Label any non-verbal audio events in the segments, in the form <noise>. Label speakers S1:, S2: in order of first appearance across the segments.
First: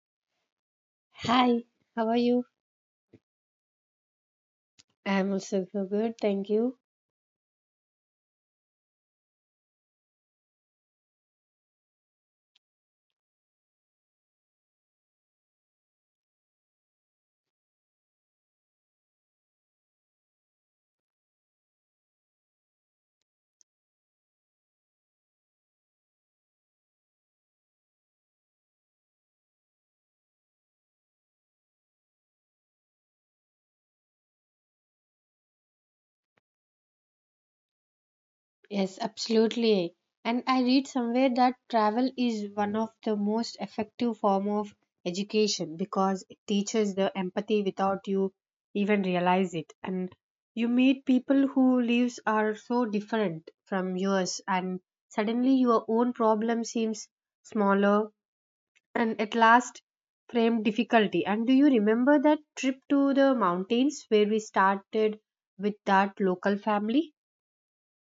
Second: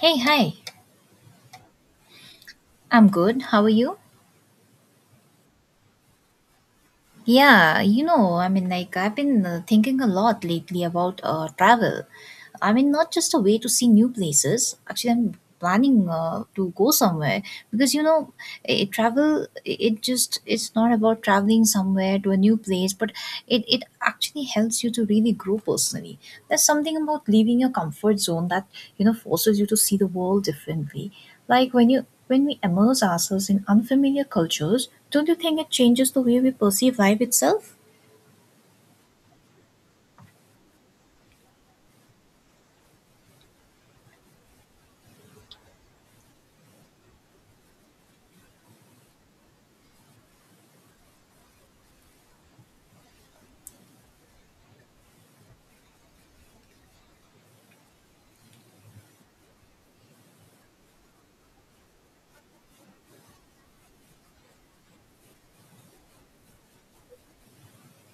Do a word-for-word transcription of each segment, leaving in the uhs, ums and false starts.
S1: Hey, hi.
S2: Hi, how are you?
S1: I'm good. How are you?
S2: I'm also so good, thank you.
S1: Yeah, you know, I mean, like, I've been uh, thinking a lot lately about uh, travel. I mean, not just a way to see new places. Actually, I'm planning uh, to go somewhere because you know, it, travel. It it just it's not about traveling somewhere to a new place, but it it actually helps you to really grow personally. There's something about leaving your comfort zone that you know forces you to see the world differently. Like when you when we immerse ourselves in unfamiliar cultures, don't you think it changes the way we perceive life itself?
S2: Yes, absolutely. And I read somewhere that travel is one of the most effective form of education because it teaches the empathy without you even realize it. And you meet people who lives are so different from yours and suddenly your own problem seems smaller and at last framed difficulty. And do you remember that trip to the mountains where we started with that local family?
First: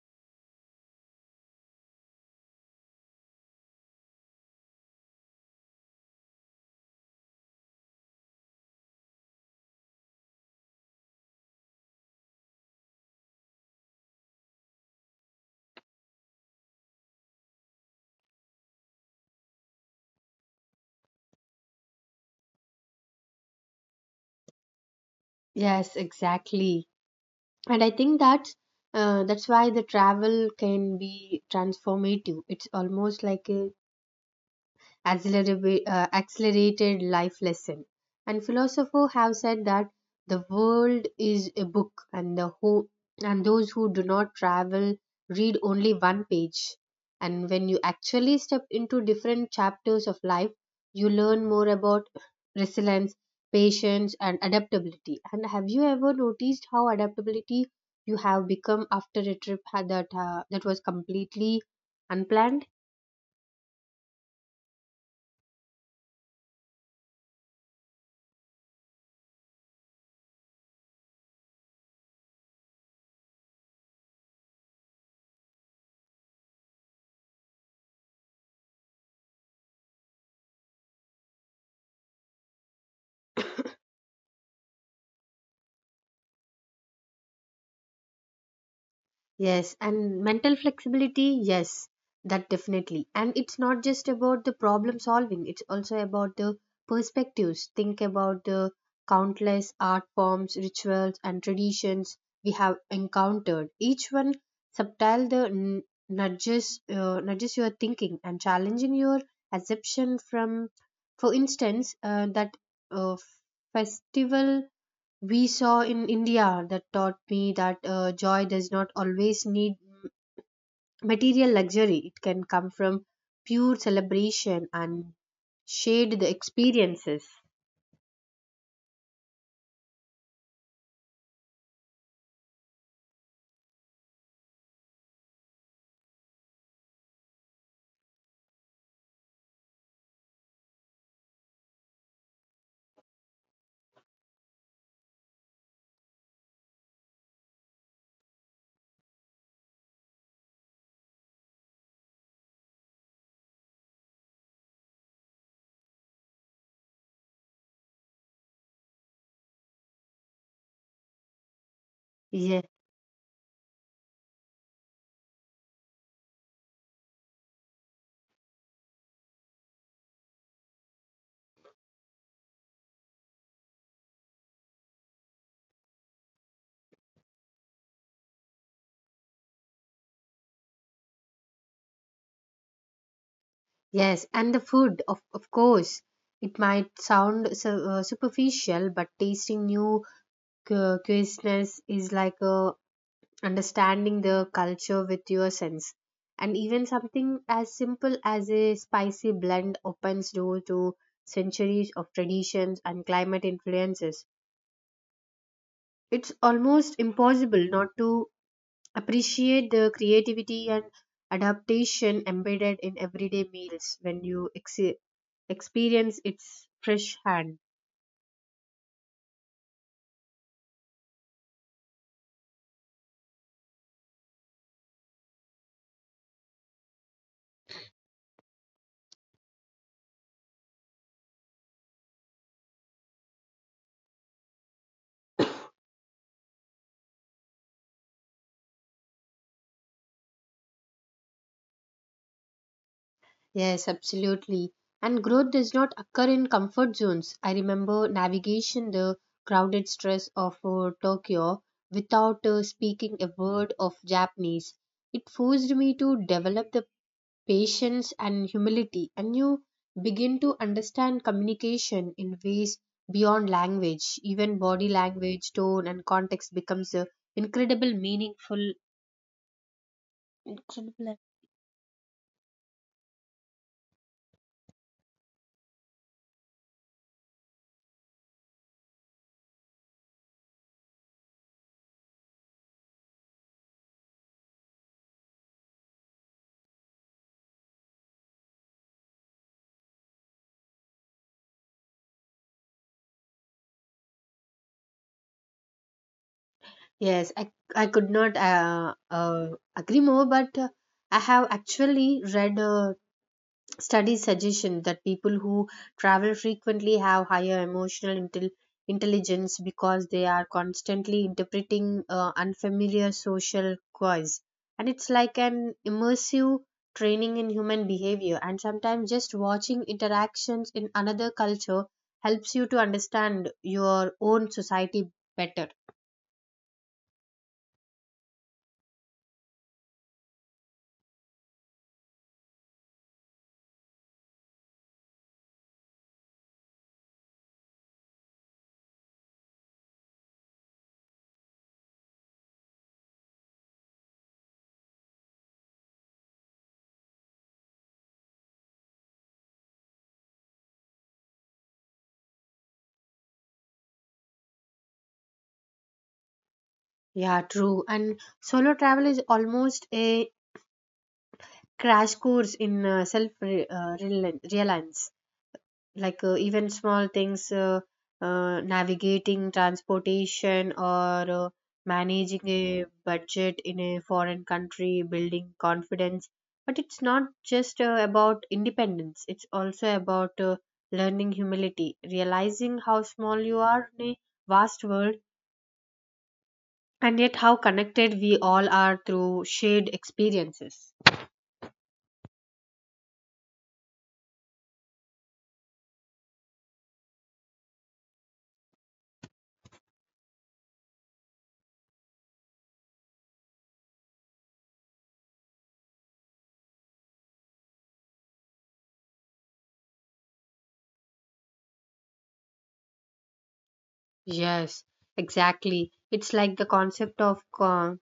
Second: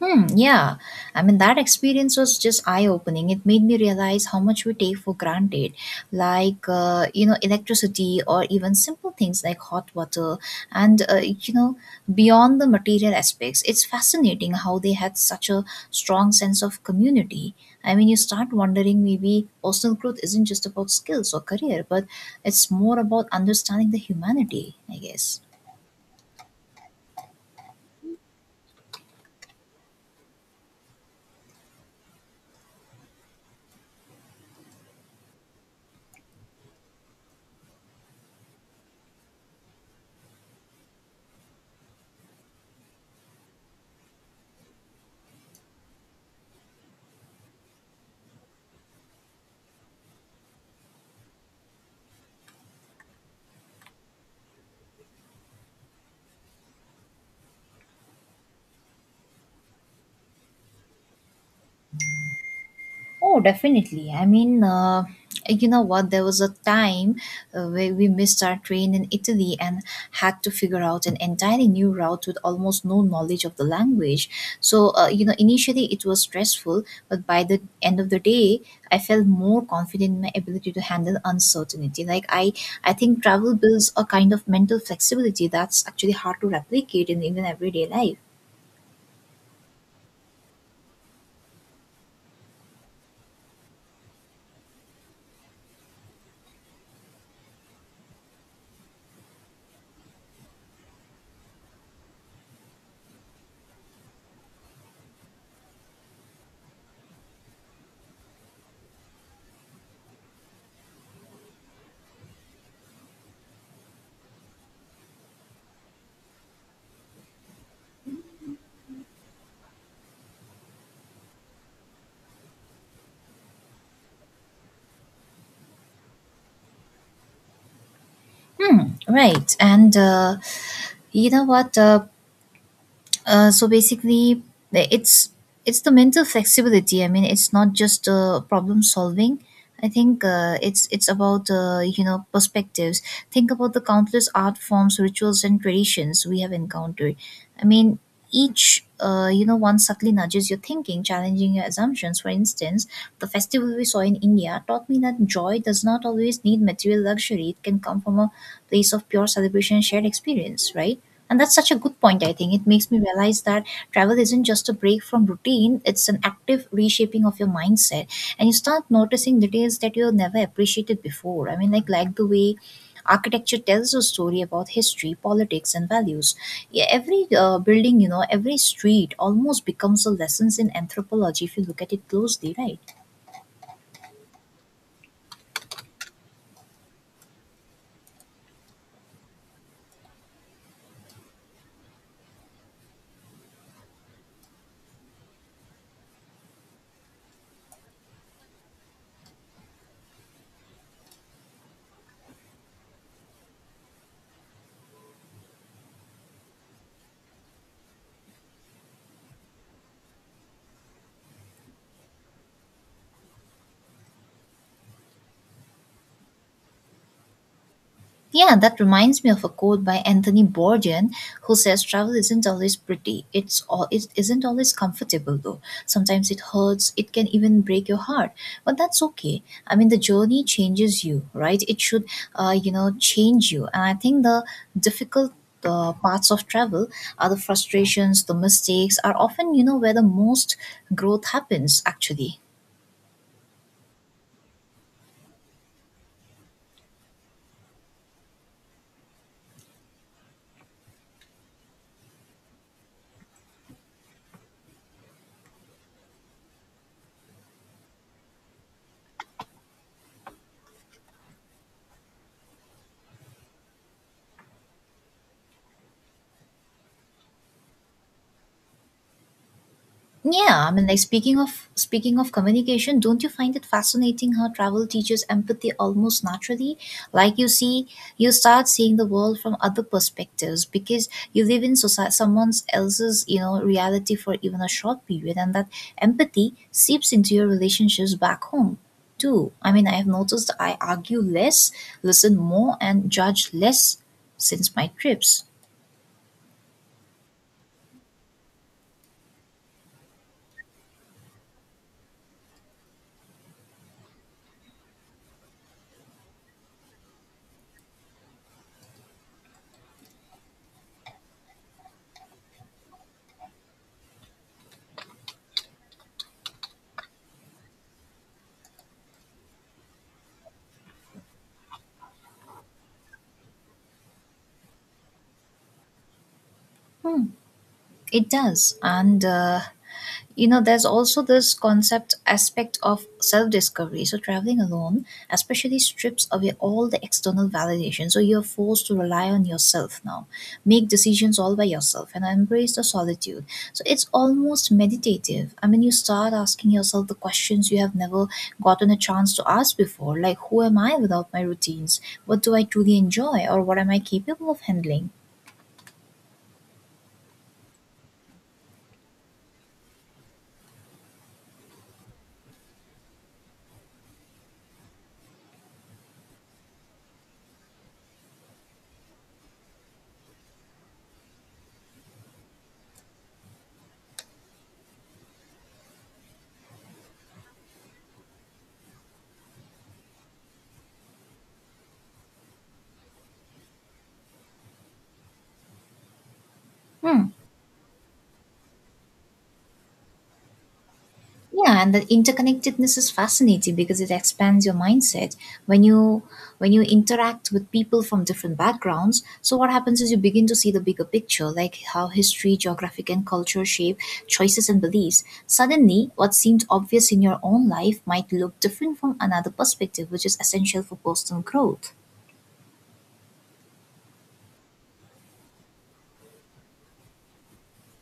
S1: Hmm, yeah. I mean, that experience was just eye opening. It made me realize how much we take for granted, like, uh, you know, electricity or even simple things like hot water. And, uh, you know, beyond the material aspects, it's fascinating how they had such a strong sense of community. I mean, you start wondering maybe personal growth isn't just about skills or career, but it's more about understanding the humanity, I guess.
S2: Yes, exactly. And I think that's uh, that's why the travel can be transformative. It's almost like a accelerab- uh, accelerated life lesson. And philosophers have said that the world is a book, and the who and those who do not travel read only one page. And when you actually step into different chapters of life, you learn more about resilience, patience, and adaptability. And have you ever noticed how adaptability you have become after a trip had that uh, that was completely unplanned?
S1: Oh, definitely. I mean, uh, you know what? there was a time uh, where we missed our train in Italy and had to figure out an entirely new route with almost no knowledge of the language. So, uh, you know, initially it was stressful, but by the end of the day, I felt more confident in my ability to handle uncertainty. Like I, I think travel builds a kind of mental flexibility that's actually hard to replicate in even everyday life.
S2: Yes, and mental flexibility, yes, that definitely. And it's not just about the problem solving, it's also about the perspectives. Think about the countless art forms, rituals, and traditions we have encountered. Each one subtle the n- nudges, uh, nudges your thinking and challenging your assumption from, for instance, uh, that uh, festival we saw in India that taught me that uh, joy does not always need material luxury. It can come from pure celebration and shared the experiences.
S1: Right, and. Uh, you know what? Uh, Uh, so basically it's it's the mental flexibility. I mean, it's not just uh, problem solving. I think uh, it's it's about uh, you know perspectives. Think about the countless art forms, rituals, and traditions we have encountered. I mean, each uh, you know one subtly nudges your thinking, challenging your assumptions. For instance, the festival we saw in India taught me that joy does not always need material luxury. It can come from a place of pure celebration and shared experience, right? And that's such a good point, I think.
S2: Yes,
S1: It makes me realize that travel isn't just a break from routine, it's an active reshaping of your mindset. And you start noticing details that you never appreciated before. I mean, like, like the way architecture tells a story about history, politics, and values. Yeah, every uh, building, you know, every street almost becomes a lessons in anthropology if you look at it closely, right?
S2: yes, and the food, of, of course. It might sound su- uh, superficial, but tasting new cu- cuisines is like a understanding the culture with your sense. And even something as simple as a spicy blend opens door to centuries of traditions and climate influences. It's almost impossible not to appreciate the creativity and adaptation embedded in everyday meals when you ex- experience its fresh hand.
S1: Yeah, that reminds me of a quote by Anthony Bourdain who says travel isn't always pretty. It's all it isn't always comfortable though. Sometimes it hurts, it can even break your heart. But that's okay. I mean the journey changes you, right? It should uh, you know, change you. And I think the difficult uh, parts of travel are the frustrations, the mistakes are often, you know, where the most growth happens actually.
S2: Yes, absolutely. And growth does not occur in comfort zones. I remember navigation the crowded stress of uh, Tokyo without uh, speaking a word of Japanese. It forced me to develop the patience and humility, and you begin to understand communication in ways beyond language. Even body language, tone, and context becomes uh, incredible meaningful.
S1: Yeah, I mean, like
S2: Incredible.
S1: speaking of speaking of communication, don't you find it fascinating how travel teaches empathy almost naturally? Like you see, you start seeing the world from other perspectives because you live in society, someone else's, you know, reality for even a short period, and that empathy seeps into your relationships back home too. I mean, I have noticed I argue less, listen more, and judge less since my trips.
S2: Yes, I, I could not uh, uh, agree more, but uh, I have actually read a study suggestion that people who travel frequently have higher emotional intel intelligence because they are constantly interpreting uh, unfamiliar social cues. And it's like an immersive training in human behavior. And sometimes just watching interactions in another culture helps you to understand your own society better.
S1: Hmm, it does. And. Uh, you know, there's also this concept aspect of self discovery. So traveling alone especially strips away all the external validation, so you're forced to rely on yourself now, make decisions all by yourself and embrace the solitude. So it's almost meditative. I mean, you start asking yourself the questions you have never gotten a chance to ask before, like who am I without my routines, what do I truly enjoy, or what am I capable of handling.
S2: Yeah, true. And solo travel is almost a crash course in uh, self re- uh, reali- reliance. Like uh, even small things, uh, uh, navigating transportation or uh, managing a budget in a foreign country, building confidence. But it's not just uh, about independence. It's also about uh, learning humility, realizing how small you are in a vast world. And
S1: Hmm,
S2: yet, how connected we all are through shared experiences.
S1: yeah. And the interconnectedness is fascinating because it expands your mindset. When you when you interact with people from different backgrounds, so what happens is you begin to see the bigger picture, like how history, geographic, and culture shape choices and beliefs. Suddenly what seemed obvious in your own life might look different from another perspective, which is essential for personal growth.
S2: Yes, exactly. It's like the concept of uh,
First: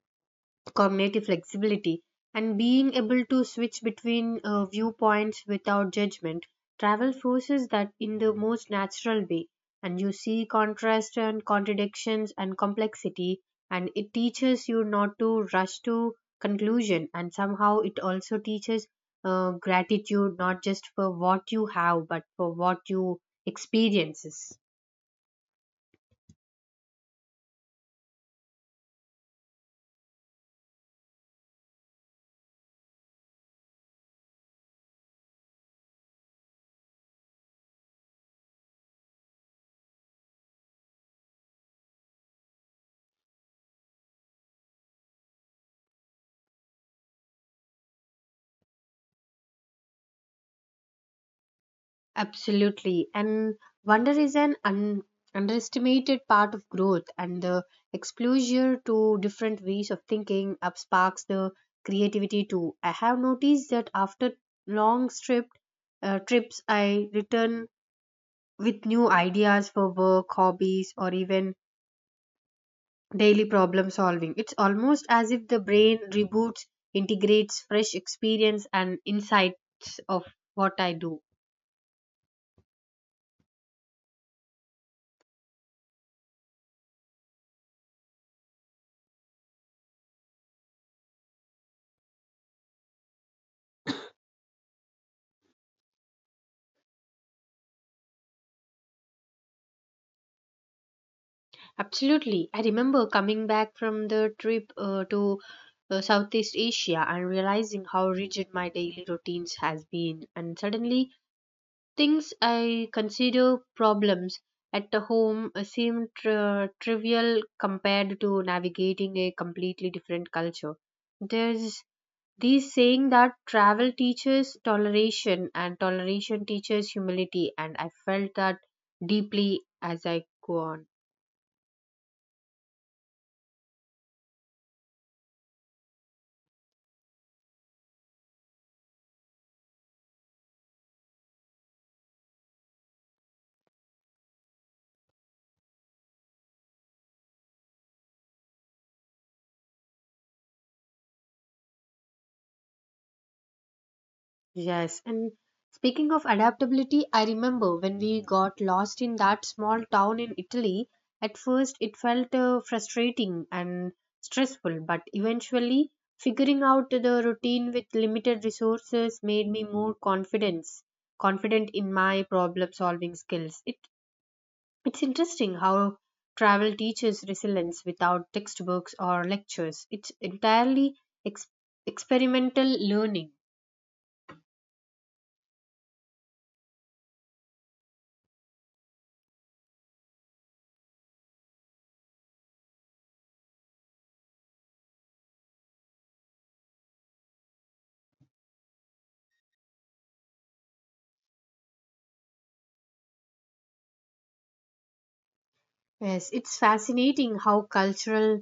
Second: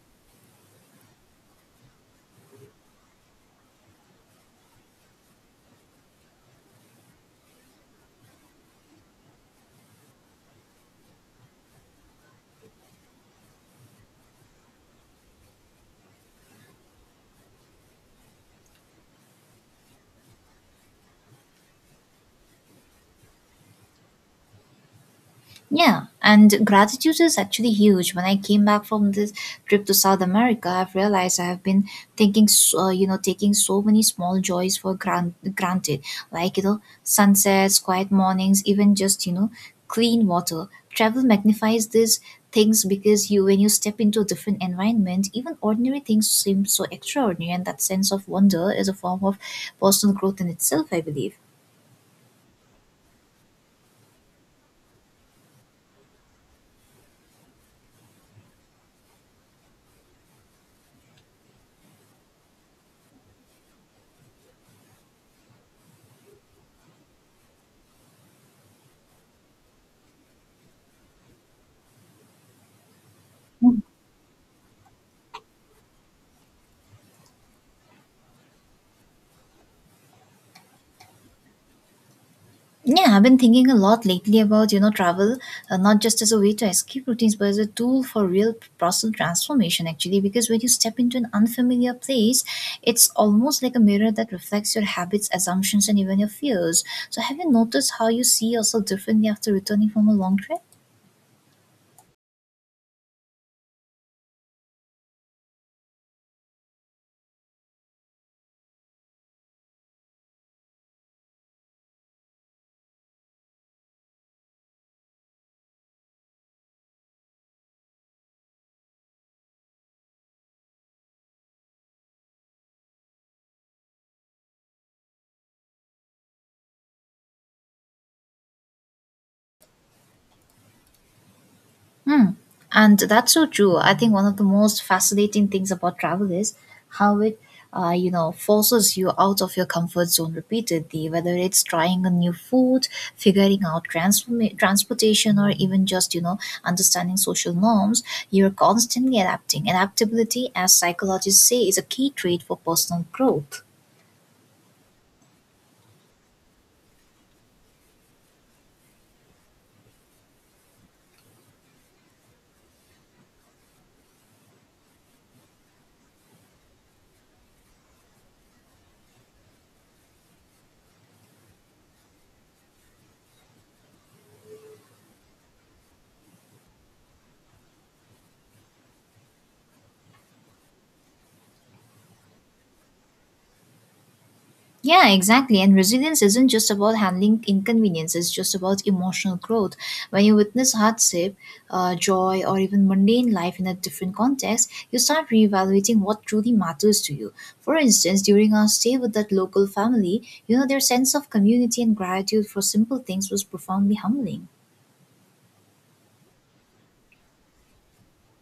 S2: cognitive flexibility, and being able to switch between uh, viewpoints without judgment. Travel forces that in the most natural way, and you see contrast and contradictions and complexity, and it teaches you not to rush to conclusion, and somehow it also teaches uh, gratitude not just for what you have but for what you experiences.
S1: Yeah, and gratitude is actually huge. When I came back from this trip to South America, I've realized I have been thinking, so, uh, you know, taking so many small joys for gran- granted, like, you know, sunsets, quiet mornings, even just, you know, clean water. Travel magnifies these things because you, when you step into a different environment, even ordinary things seem so extraordinary, and that sense of wonder is a form of personal growth in itself, I believe.
S2: Absolutely. And wonder is an un- underestimated part of growth, and the exposure to different ways of thinking up sparks the creativity too. I have noticed that after long trip, uh, trips, I return with new ideas for work, hobbies, or even daily problem solving. It's almost as if the brain reboots, integrates fresh experience and insights of what I do.
S1: Yeah, I've been thinking a lot lately about, you know, travel, uh, not just as a way to escape routines, but as a tool for real personal transformation, actually. Because when you step into an unfamiliar place, it's almost like a mirror that reflects your habits, assumptions, and even your fears. So, have you noticed how you see yourself differently after returning from a long trip?
S2: Absolutely. I remember coming back from the trip uh, to uh, Southeast Asia and realizing how rigid my daily routines has been and suddenly things I consider problems at the home uh, seem tri- trivial compared to navigating a completely different culture. There's this saying that travel teaches toleration and toleration teaches humility and I felt that deeply as I go on.
S1: Hmm. And that's so true. I think one of the most fascinating things about travel is how it, uh, you know, forces you out of your comfort zone repeatedly, whether it's trying a new food, figuring out transform- transportation, or even just, you know, understanding social norms. You're constantly adapting. Adaptability, as psychologists say, is a key trait for personal growth.
S2: Yes, and speaking of adaptability, I remember when we got lost in that small town in Italy. At first, it felt uh, frustrating and stressful, but eventually, figuring out the routine with limited resources made me more confidence confident in my problem-solving skills. It it's interesting how travel teaches resilience without textbooks or lectures. It's entirely ex- experimental learning.
S1: Yeah, exactly. And resilience isn't just about handling inconvenience, it's just about emotional growth. When you witness hardship, uh, joy, or even mundane life in a different context, you start reevaluating what truly matters to you. For instance, during our stay with that local family, you know, their sense of community and gratitude for simple things was profoundly humbling.
S2: Yes, it's fascinating how cultural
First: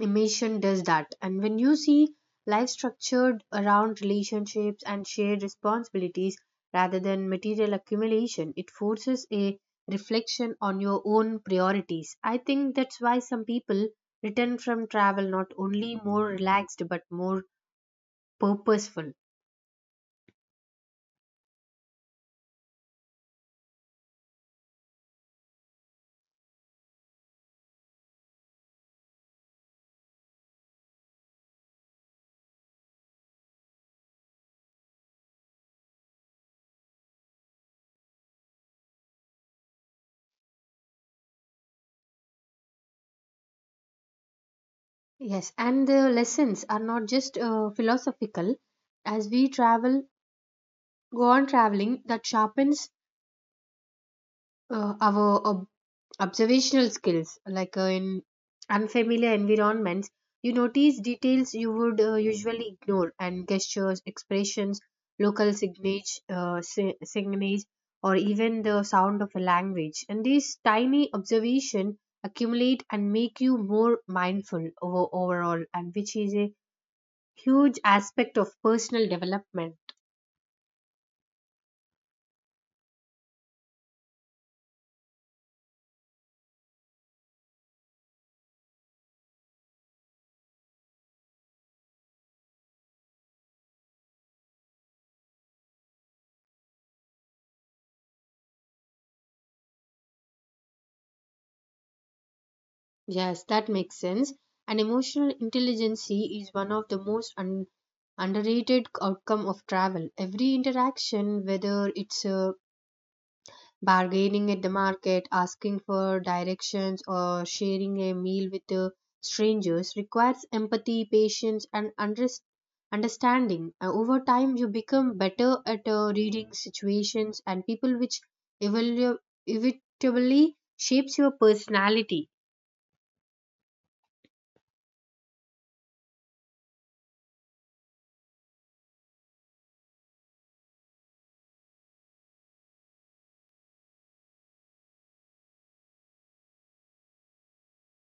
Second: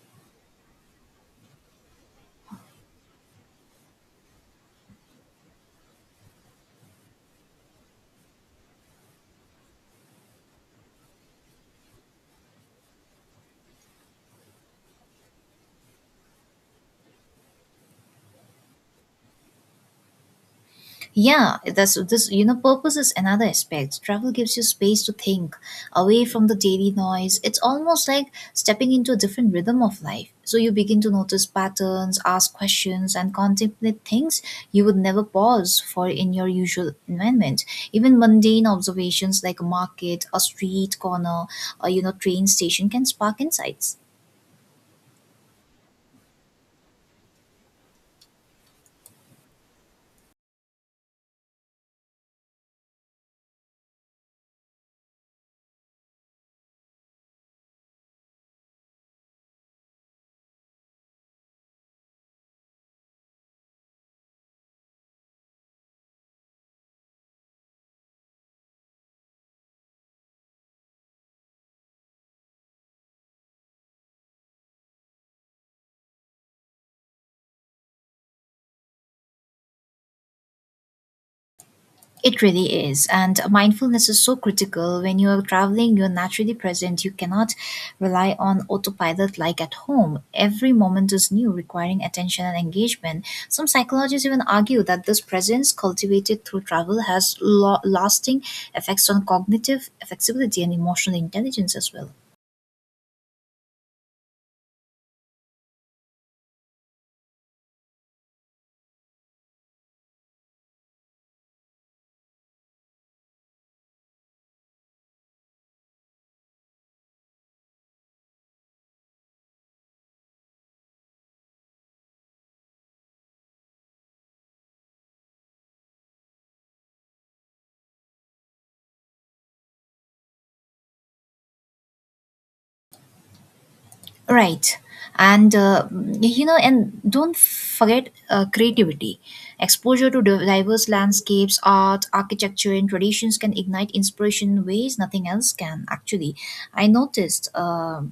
S2: immersion does that. And when you see life structured around relationships and shared responsibilities rather than material accumulation, it forces a reflection on your own priorities. I think that's why some people return from travel not only more relaxed but more purposeful.
S1: Yeah, that's this. You know, purpose is another aspect. Travel gives you space to think away from the daily noise. It's almost like stepping into a different rhythm of life. So you begin to notice patterns, ask questions, and contemplate things you would never pause for in your usual environment. Even mundane observations like a market, a street corner, or you know, train station can spark insights.
S2: Yes, and the lessons are not just uh, philosophical. As we travel, go on traveling, that sharpens uh, our ob- observational skills like uh, in unfamiliar environments you notice details you would uh, usually ignore and gestures expressions local signage uh, si- signage or even the sound of a language and these tiny observation accumulate and make you more mindful over, overall and which is a huge aspect of personal development.
S1: It really is. And mindfulness is so critical. When you are traveling, you're naturally present. You cannot rely on autopilot like at home. Every moment is new, requiring attention and engagement. Some psychologists even argue that this presence cultivated through travel has lo- lasting effects on cognitive flexibility and emotional intelligence as well.
S2: Yes, that makes sense. And emotional intelligence is one of the most un- underrated outcome of travel. Every interaction, whether it's uh, bargaining at the market, asking for directions, or sharing a meal with uh, strangers, requires empathy, patience, and unders- understanding. Uh, over time, you become better at uh, reading situations and people, which evolu- inevitably shapes your personality.
S1: Right. And, uh, you know, and don't forget uh, creativity. Exposure to di- diverse landscapes, art, architecture, and traditions can ignite inspiration in ways nothing else can, actually. I noticed, uh,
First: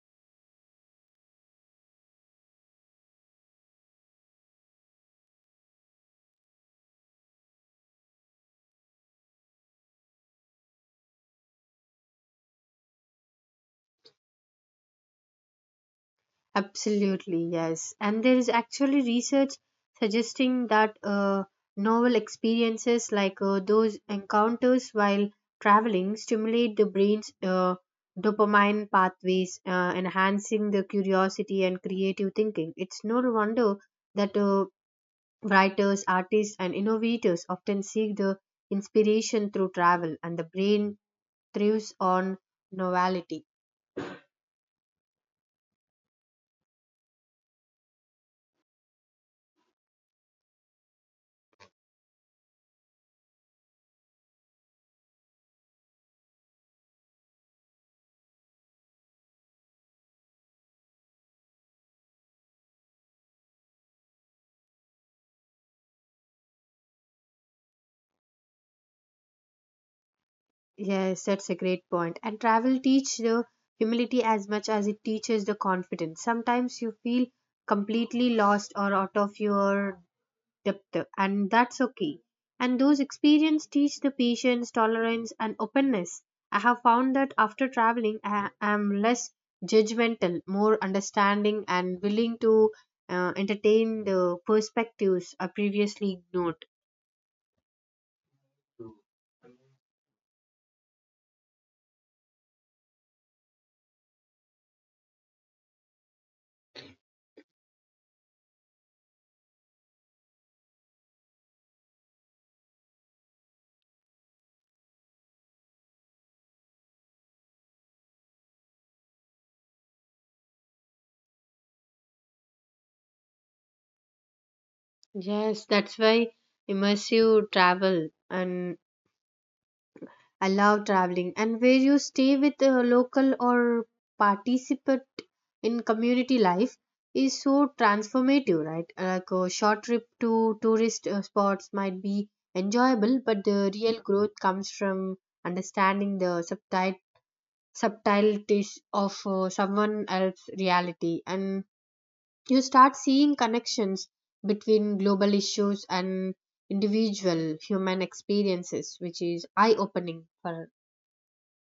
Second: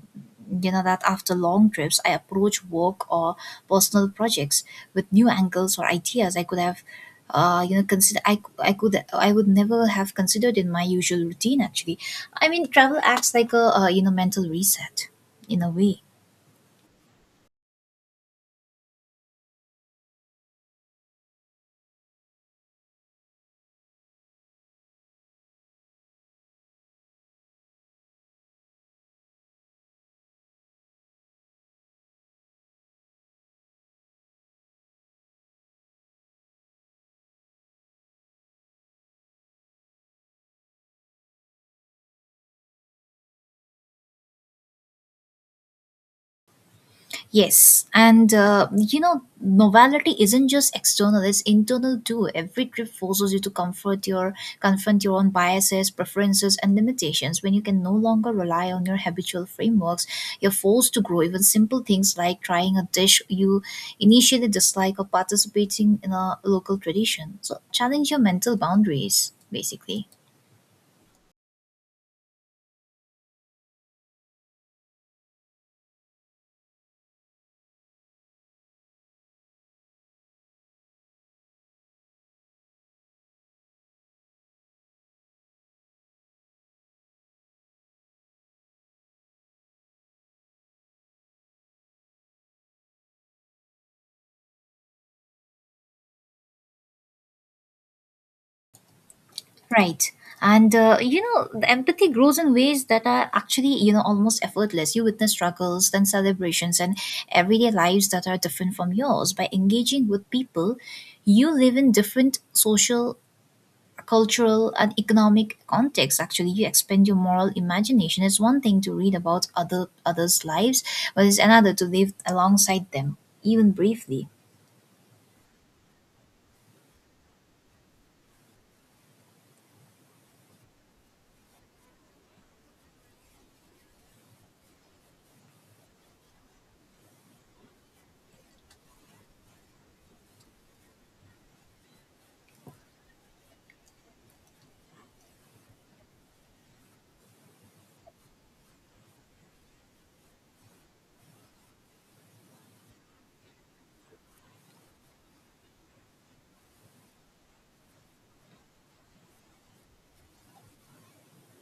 S1: you know, that after long trips, I approach work or personal projects with new angles or ideas I could have. Uh, you know, consider I, I could I would never have considered in my usual routine. Actually, I mean, travel acts like a uh, you know mental reset in a way.
S2: Absolutely, yes. And there is actually research suggesting that uh, novel experiences like uh, those encounters while traveling stimulate the brain's uh, dopamine pathways, uh, enhancing the curiosity and creative thinking. It's no wonder that uh, writers, artists, and innovators often seek the inspiration through travel, and the brain thrives on novelty.
S1: Yes, and uh, you know, novelty isn't just external; it's internal too. Every trip forces you to comfort your confront your own biases, preferences, and limitations. When you can no longer rely on your habitual frameworks, you're forced to grow. Even simple things like trying a dish you initially dislike or participating in a local tradition. So challenge your mental boundaries, basically.
S2: Yes, that's a great point. And travel teach the humility as much as it teaches the confidence. Sometimes you feel completely lost or out of your depth, and that's okay. And those experiences teach the patience, tolerance, and openness. I have found that after traveling, I am less judgmental, more understanding, and willing to uh, entertain the perspectives I previously ignored.
S1: Right. And, uh, you know, the empathy grows in ways that are actually, you know, almost effortless. You witness struggles, then celebrations, and everyday lives that are different from yours. By engaging with people, you live in different social, cultural, and economic contexts. Actually, you expand your moral imagination. It's one thing to read about other others' lives, but it's another to live alongside them, even briefly.
S2: Yes, that's why immersive travel and I love traveling. And where you stay with a local or participate in community life is so transformative, right? Like a short trip to tourist uh, spots might be enjoyable, but the real growth comes from understanding the subtitle subtleties of uh, someone else's reality and you start seeing connections between global issues and individual human experiences which is eye opening for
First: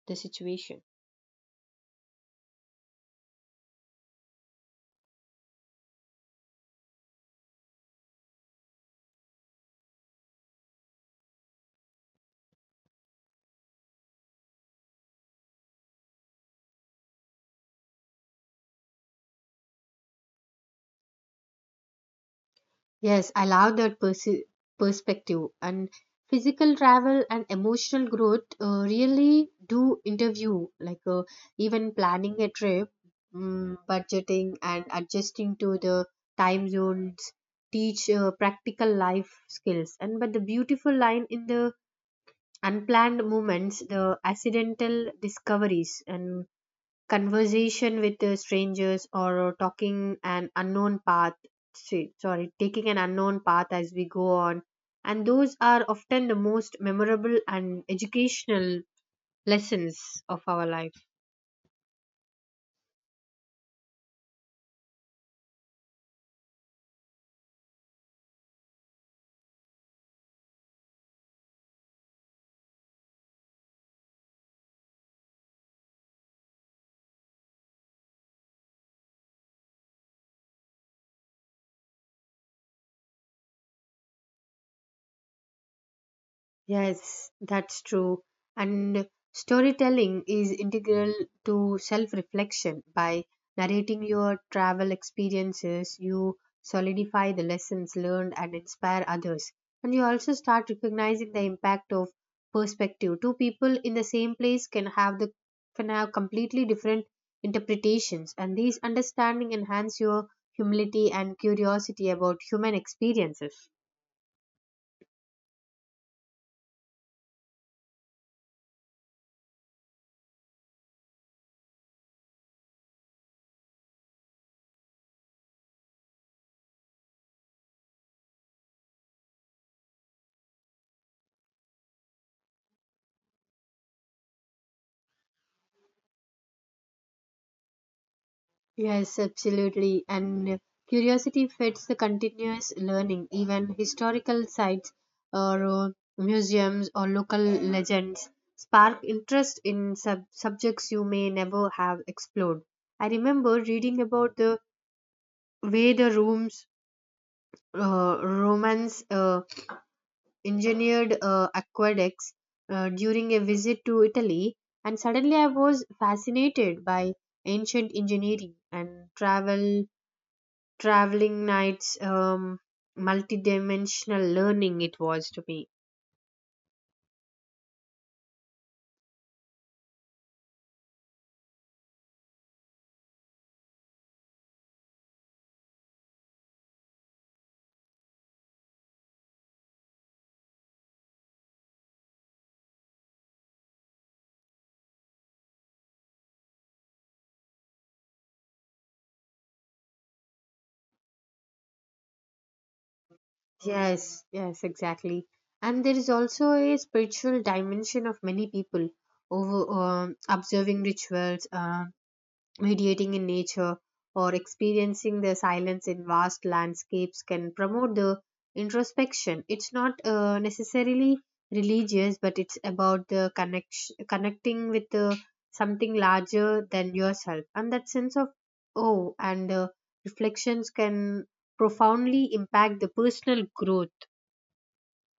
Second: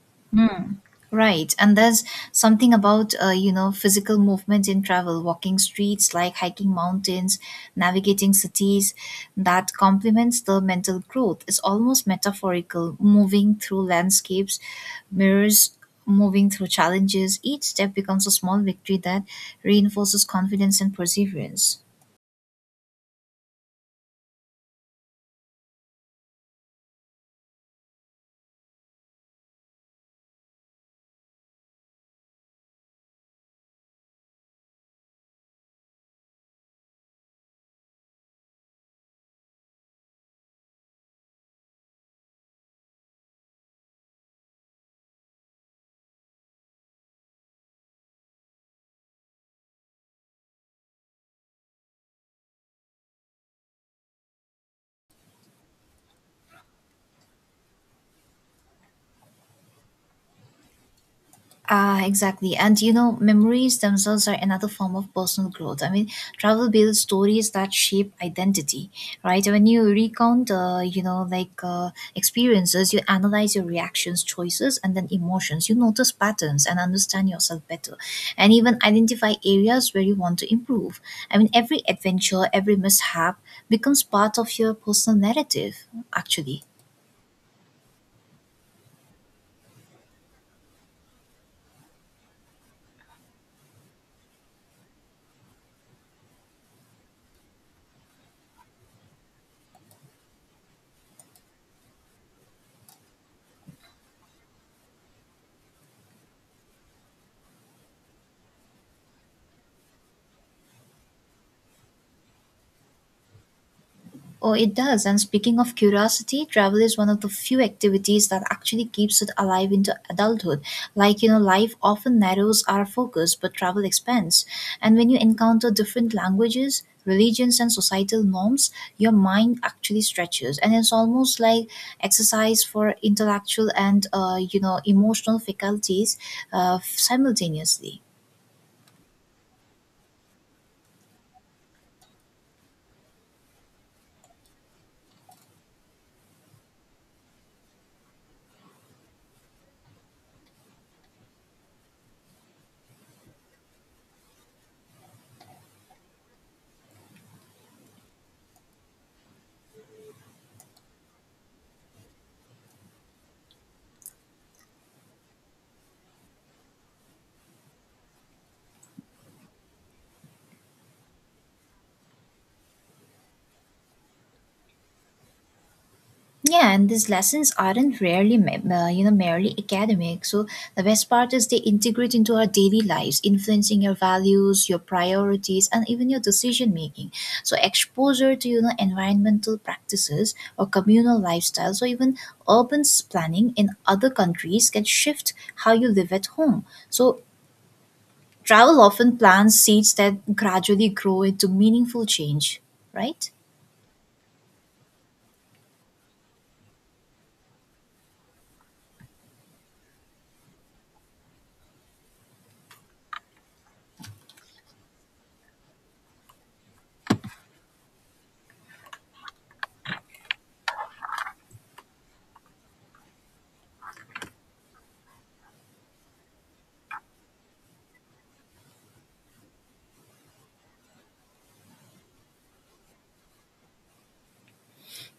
S2: the situation.
S1: Right, and there's something about uh, you know physical movement in travel, walking streets, like hiking mountains, navigating cities, that complements the mental growth. It's almost metaphorical, moving through landscapes, mirrors, moving through challenges. Each step becomes a small victory that reinforces confidence and perseverance.
S2: Yes, I love that persi- perspective. And physical travel and emotional growth uh, really do interview, like uh, even planning a trip, mm, budgeting, and adjusting to the time zones teach uh, practical life skills. And but the beautiful line in the unplanned moments, the accidental discoveries, and conversation with uh, strangers or uh, talking an unknown path say- sorry taking an unknown path as we go on and those are often the most memorable and educational lessons of our life.
S1: Ah, exactly. And you know, memories themselves are another form of personal growth. I mean, travel builds stories that shape identity, right? When you recount, uh, you know, like uh, experiences, you analyze your reactions, choices, and then emotions. You notice patterns and understand yourself better, and even identify areas where you want to improve. I mean, every adventure, every mishap becomes part of your personal narrative, actually.
S2: Yes, that's true. And storytelling is integral to self reflection. By narrating your travel experiences, you solidify the lessons learned and inspire others. And you also start recognizing the impact of perspective. Two people in the same place can have the can have completely different interpretations, and these understanding enhance your humility and curiosity about human experiences.
S1: Oh, it does. And speaking of curiosity, travel is one of the few activities that actually keeps it alive into adulthood. Like, you know, life often narrows our focus, but travel expands. And when you encounter different languages, religions, and societal norms, your mind actually stretches. And it's almost like exercise for intellectual and, uh, you know, emotional faculties uh, simultaneously.
S2: Yes, absolutely. And curiosity fits the continuous learning. Even historical sites or uh, museums or local legends spark interest in sub- subjects you may never have explored. I remember reading about the way the rooms, uh, Romans uh, engineered uh, aqueducts uh, during a visit to Italy, and suddenly I was fascinated by ancient engineering and travel traveling nights um multidimensional learning it was to me.
S1: Yeah, and these lessons aren't rarely, me- uh, you know, merely academic. So the best part is they integrate into our daily lives, influencing your values, your priorities, and even your decision making. So exposure to you know environmental practices or communal lifestyles, or even urban s- planning in other countries can shift how you live at home. So travel often plants seeds that gradually grow into meaningful change, right?
S2: Yes, yes, exactly. And there is also a spiritual dimension of many people over um, observing rituals uh, meditating in nature or experiencing the silence in vast landscapes can promote the introspection. It's not uh, necessarily religious but it's about the connection connecting with uh, something larger than yourself and that sense of oh and uh, reflections can profoundly impact the personal growth.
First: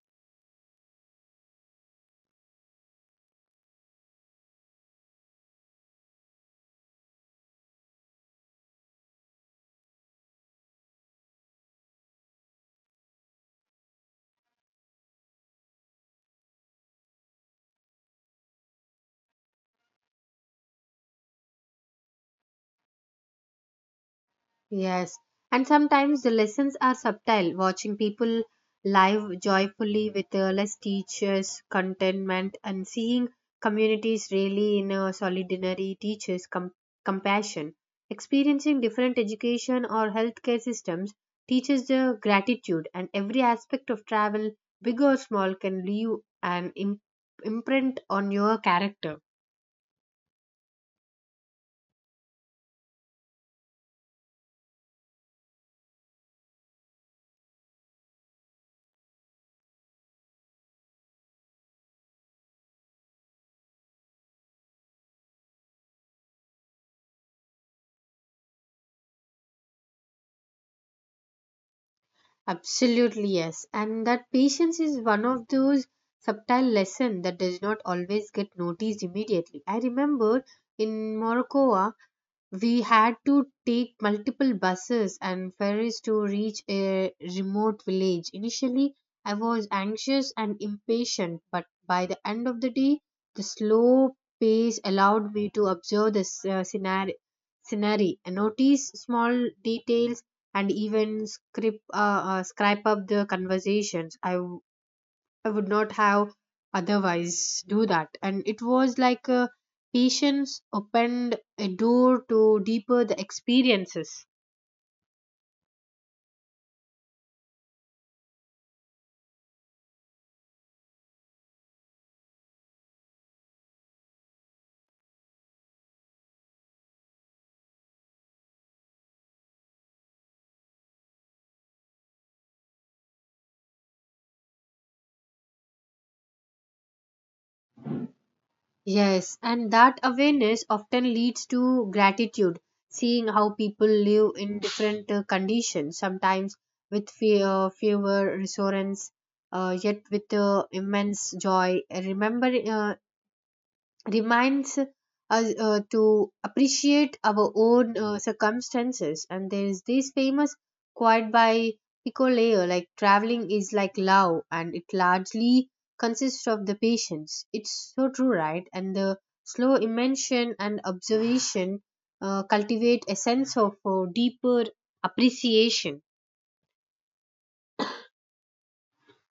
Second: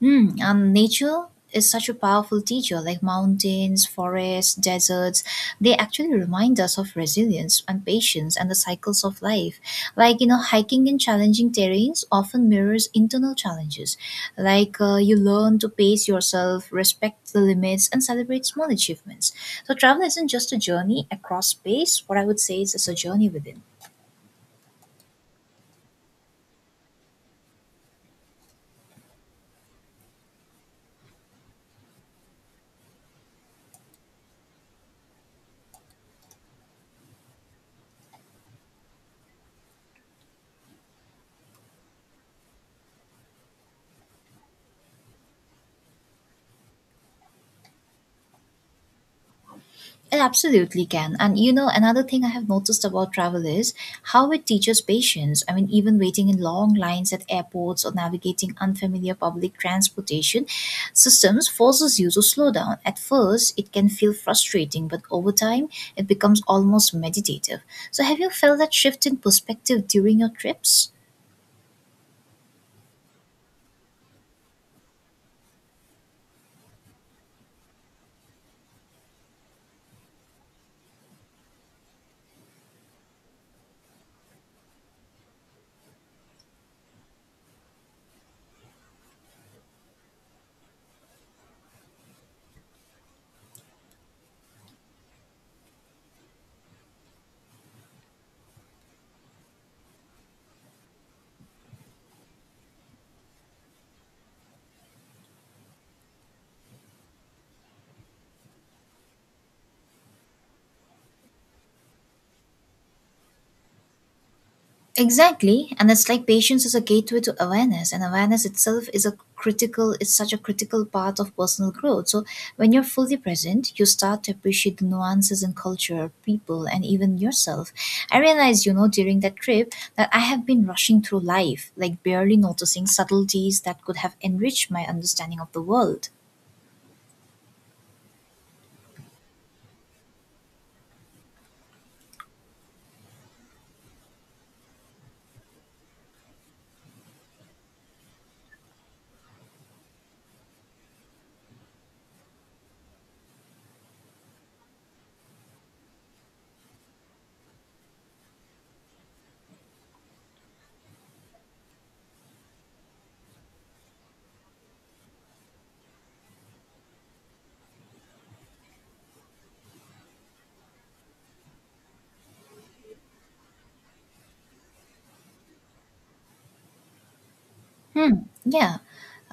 S1: Hmm, and nature is such a powerful teacher, like mountains, forests, deserts. They actually remind us of resilience and patience and the cycles of life. Like, you know, hiking in challenging terrains often mirrors internal challenges. Like, uh, you learn to pace yourself, respect the limits, and celebrate small achievements. So, travel isn't just a journey across space, what I would say is it's a journey within.
S2: Yes, and sometimes the lessons are subtle. Watching people live joyfully with uh, less teachers, contentment, and seeing communities really in a solidarity teaches com- compassion. Experiencing different education or healthcare systems teaches the gratitude, and every aspect of travel, big or small, can leave an im- imprint on your character.
S1: It absolutely can. And you know, another thing I have noticed about travel is how it teaches patience. I mean, even waiting in long lines at airports or navigating unfamiliar public transportation systems forces you to slow down. At first, it can feel frustrating, but over time, it becomes almost meditative. So, have you felt that shift in perspective during your trips?
S2: Absolutely, yes. And that patience is one of those subtle lessons that does not always get noticed immediately. I remember in Morocco we had to take multiple buses and ferries to reach a remote village. Initially, I was anxious and impatient, but by the end of the day, the slow pace allowed me to observe the s- uh, scenario, scenery, and notice small details, and even script, uh, uh, scribe up the conversations. I I would not have otherwise do that. And it was like uh, patience opened a door to deeper the experiences.
S1: Exactly, and it's like patience is a gateway to awareness, and awareness itself is a critical is such a critical part of personal growth. So when you're fully present, you start to appreciate the nuances in culture, people, and even yourself. I realized, you know, during that trip that I have been rushing through life, like barely noticing subtleties that could have enriched my understanding of the world.
S2: Yes, and that awareness often leads to gratitude, seeing how people live in different uh, conditions, sometimes with fear, fewer resources, uh, yet with uh, immense joy. Remember, uh, reminds us uh, to appreciate our own uh, circumstances. And there is this famous quote by Picoleo like, traveling is like love, and it largely consists of the patience. It's so true, right? And the slow immersion and observation uh, cultivate a sense of uh, deeper appreciation.
S1: Hmm. Yeah.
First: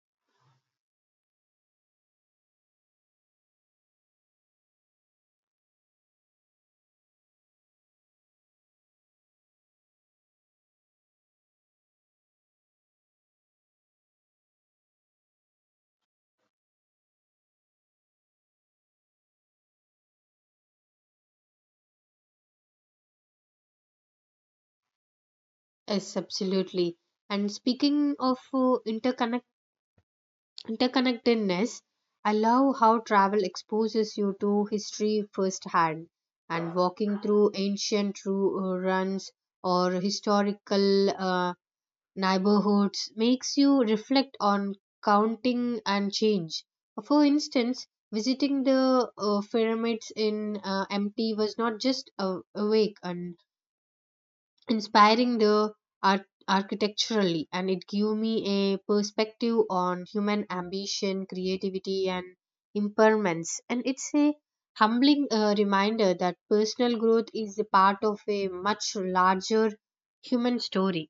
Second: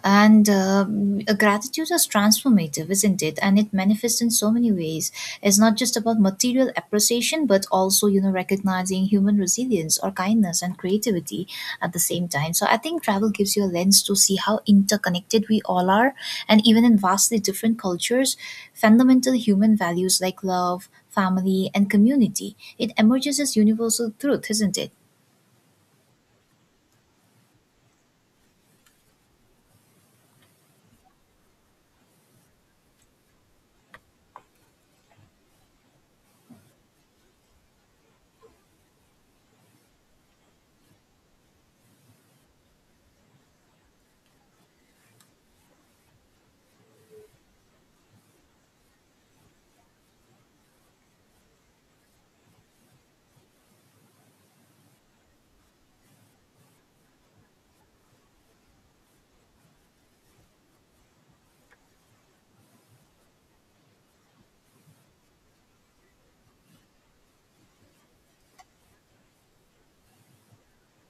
S1: And um, uh, gratitude is transformative, isn't it? And it manifests in so many ways. It's not just about material appreciation, but also, you know, recognizing human resilience or kindness and creativity at the same time. So I think travel gives you a lens to see how interconnected we all are. And even in vastly different cultures, fundamental human values like love, family, and community, it emerges as universal truth, isn't it?
S2: Yes, absolutely. And speaking of uh, interconnectedness, interconnectedness, I love how travel exposes you to history firsthand, and walking through ancient ru- uh, runs or historical uh, neighborhoods makes you reflect on counting and change. For instance, visiting the uh, pyramids in uh, mt was not just a, a wake and inspiring the art- architecturally, and it gave me a perspective on human ambition, creativity, and impairments. And it's a humbling uh, reminder that personal growth is a part of a much larger human story.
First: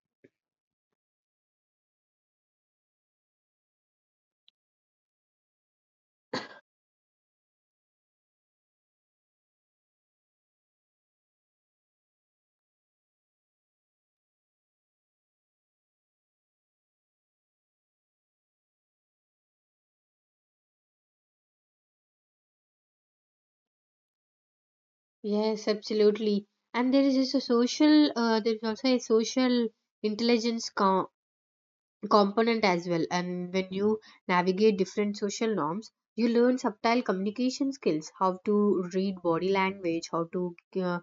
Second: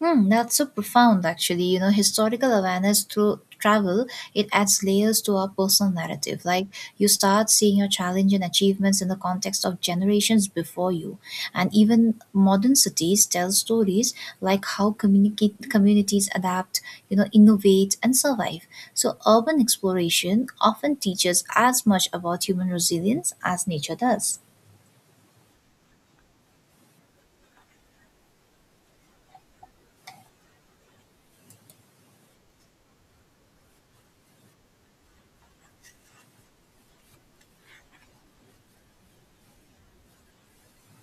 S1: Hmm, that's so profound, actually. You know, historical awareness through travel, it adds layers to our personal narrative. Like, you start seeing your challenge and achievements in the context of generations before you. And even modern cities tell stories like how communicate, communities adapt, you know, innovate and survive. So, urban exploration often teaches as much about human resilience as nature does.
S2: Yes, absolutely. And there is also social uh, there is also a social intelligence co- component as well. And when you navigate different social norms, you learn subtle communication skills, how to read body language, how to uh,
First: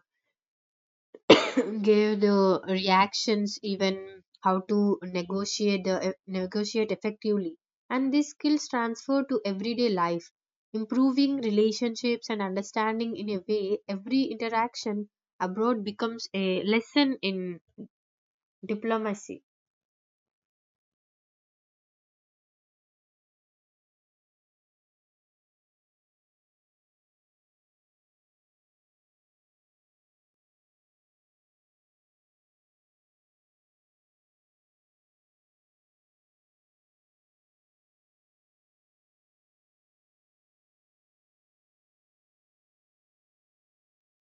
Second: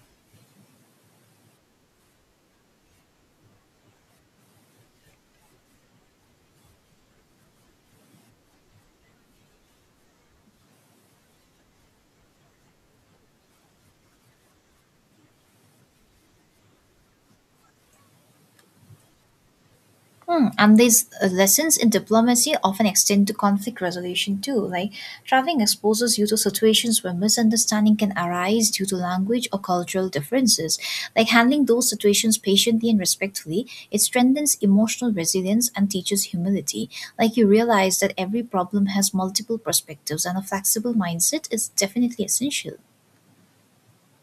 S2: <coughs> <clears throat> give the reactions, even how to negotiate the eh, negotiate effectively. And these skills transfer to everyday life, improving relationships and understanding. In a way, every interaction abroad becomes a lesson in diplomacy.
S1: Hmm, and these uh, lessons in diplomacy often extend to conflict resolution too. Like traveling exposes you to situations where misunderstanding can arise due to language or cultural differences. Like handling those situations patiently and respectfully, it strengthens emotional resilience and teaches humility. Like you realize that every problem has multiple perspectives, and a flexible mindset is definitely essential.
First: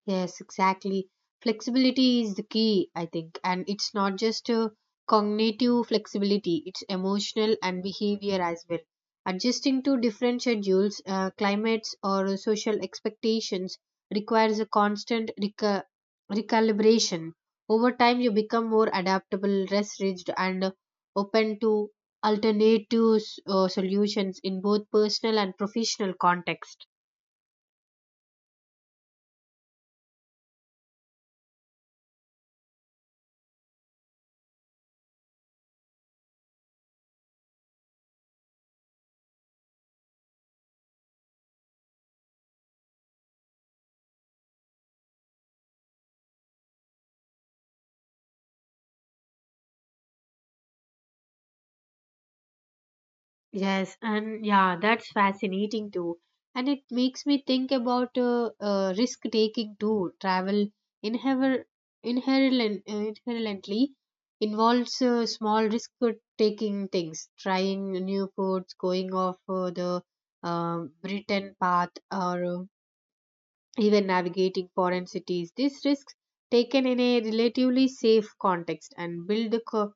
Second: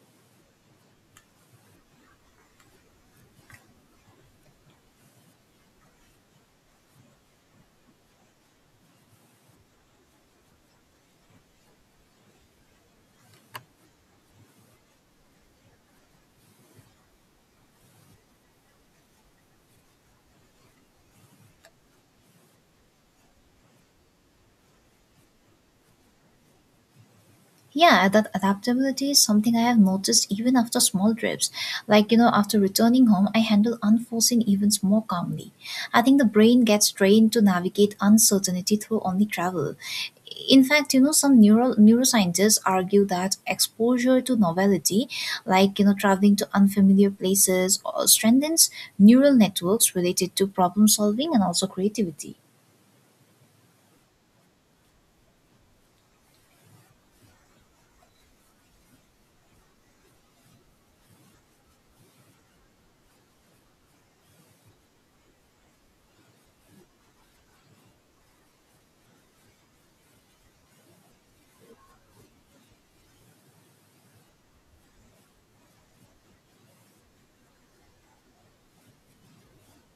S2: Yes, exactly. Flexibility is the key, I think. And it's not just a cognitive flexibility, it's emotional and behavior as well. Adjusting to different schedules, uh, climates, or social expectations requires a constant reca- recalibration. Over time, you become more adaptable, less rigid, and open to alternative uh, solutions in both personal and professional contexts.
S1: Yeah, that adaptability is something I have noticed even after small trips. Like, you know, after returning home, I handle unforeseen events more calmly. I think the brain gets trained to navigate uncertainty through only travel. In fact, you know, some neural neuroscientists argue that exposure to novelty, like, you know, traveling to unfamiliar places, uh, strengthens neural networks related to problem solving and also creativity.
S2: Yes, and yeah, that's fascinating too. And it makes me think about uh, uh, risk taking too. Travel inhever- inherent, inherently involves uh, small risk taking things, trying new foods, going off uh, the um beaten path, or uh, even navigating foreign cities. These risks, taken in a relatively safe context, and build the co-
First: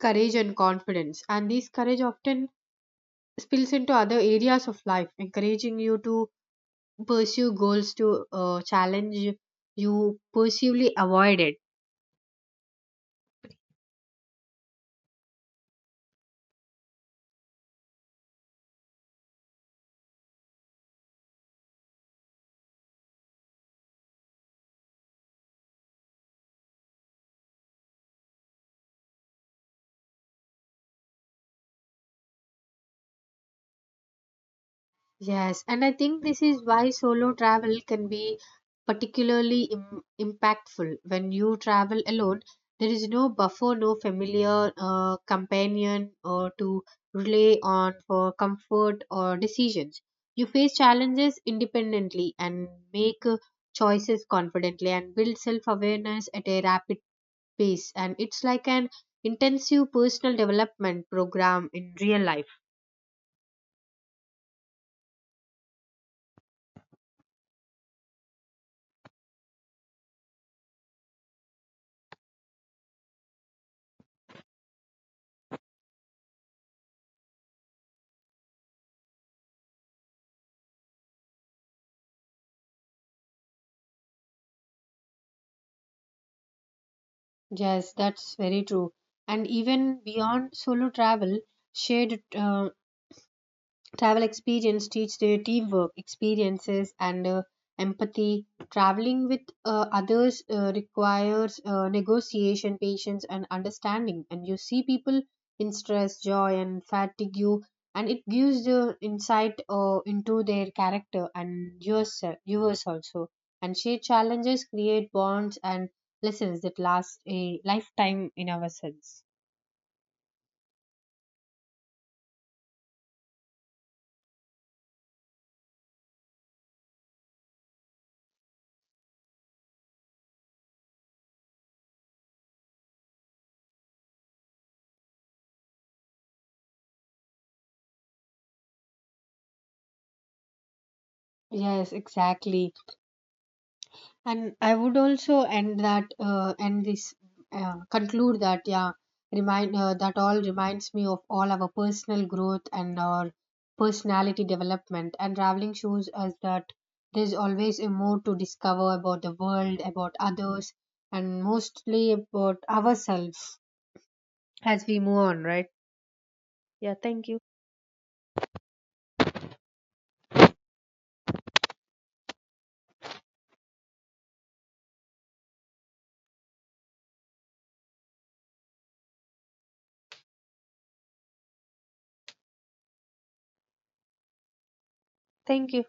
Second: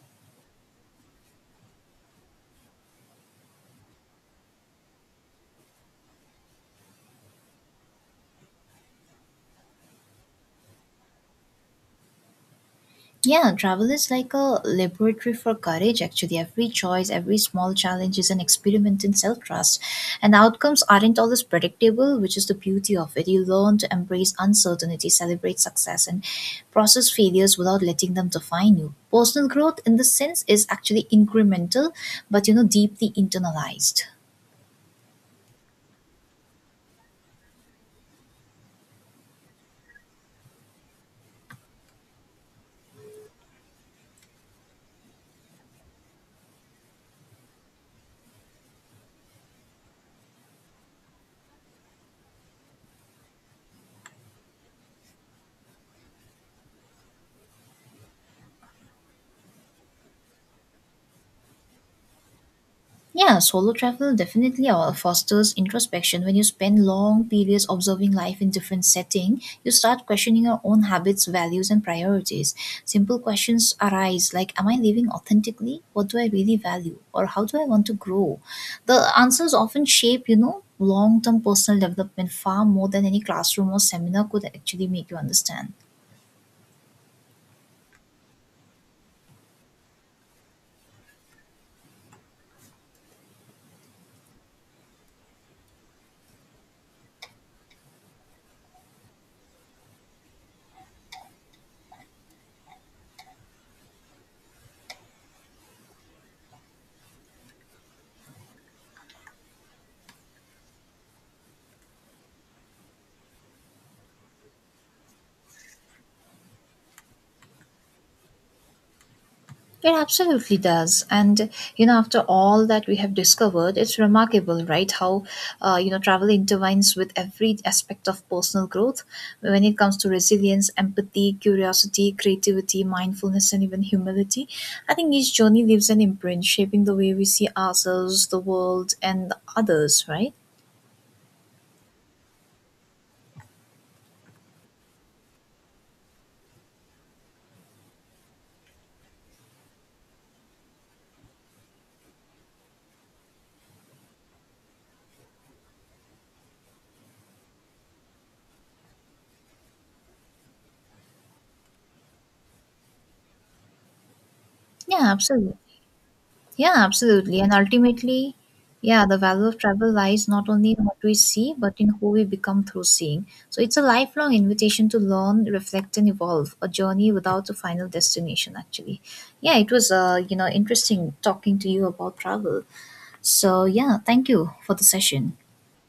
S2: courage and confidence. And this courage often spills into other areas of life, encouraging you to pursue goals to uh, challenge you pursuely avoided.
S1: Yeah, travel is like a laboratory for courage, actually. Every choice, every small challenge is an experiment in self trust. And outcomes aren't always predictable, which is the beauty of it. You learn to embrace uncertainty, celebrate success, and process failures without letting them define you. Personal growth, in this sense, is actually incremental, but you know, deeply internalized.
S2: Yes, and I think this is why solo travel can be particularly Im- impactful. When you travel alone, there is no buffer, no familiar uh, companion or to rely on for comfort or decisions. You face challenges independently and make uh, choices confidently, and build self awareness at a rapid space. And it's like an intensive personal development program in real life.
S1: Yeah, solo travel definitely uh, fosters introspection. When you spend long periods observing life in different setting, you start questioning your own habits, values, and priorities. Simple questions arise like, "Am I living authentically? What do I really value? Or how do I want to grow?" The answers often shape, you know, long-term personal development far more than any classroom or seminar could actually make you understand.
S2: Yes, that's very true. And even beyond solo travel, shared uh, Travel experience teach their teamwork, experiences, and uh, empathy. Traveling with uh, others uh, requires uh, negotiation, patience, and understanding. And you see people in stress, joy, and fatigue, and it gives the insight uh, into their character and yourself, yours also. And shared challenges create bonds and lessons that last a lifetime in ourselves.
S1: It absolutely does. And, you know, after all that we have discovered, it's remarkable, right? How, uh, you know, travel intertwines with every aspect of personal growth when it comes to resilience, empathy, curiosity, creativity, mindfulness, and even humility. I think each journey leaves an imprint, shaping the way we see ourselves, the world, and others, right?
S2: Yes, exactly. And I would also end that uh, end this uh, conclude that, yeah, remind uh, that all reminds me of all our personal growth and our personality development. And traveling shows us that there's always a more to discover about the world, about others, and mostly about ourselves as we
S1: Yeah,
S2: move on,
S1: absolutely.
S2: right?
S1: Yeah,
S2: Yeah, thank you.
S1: absolutely. And ultimately, yeah, the value of travel lies not only in what we see, but in who we become through seeing. So it's a lifelong invitation to learn, reflect, and evolve, a journey without a final destination, actually. Yeah, it was, uh, you know, interesting talking to you about travel. So yeah, thank you for the session.
S2: Thank you.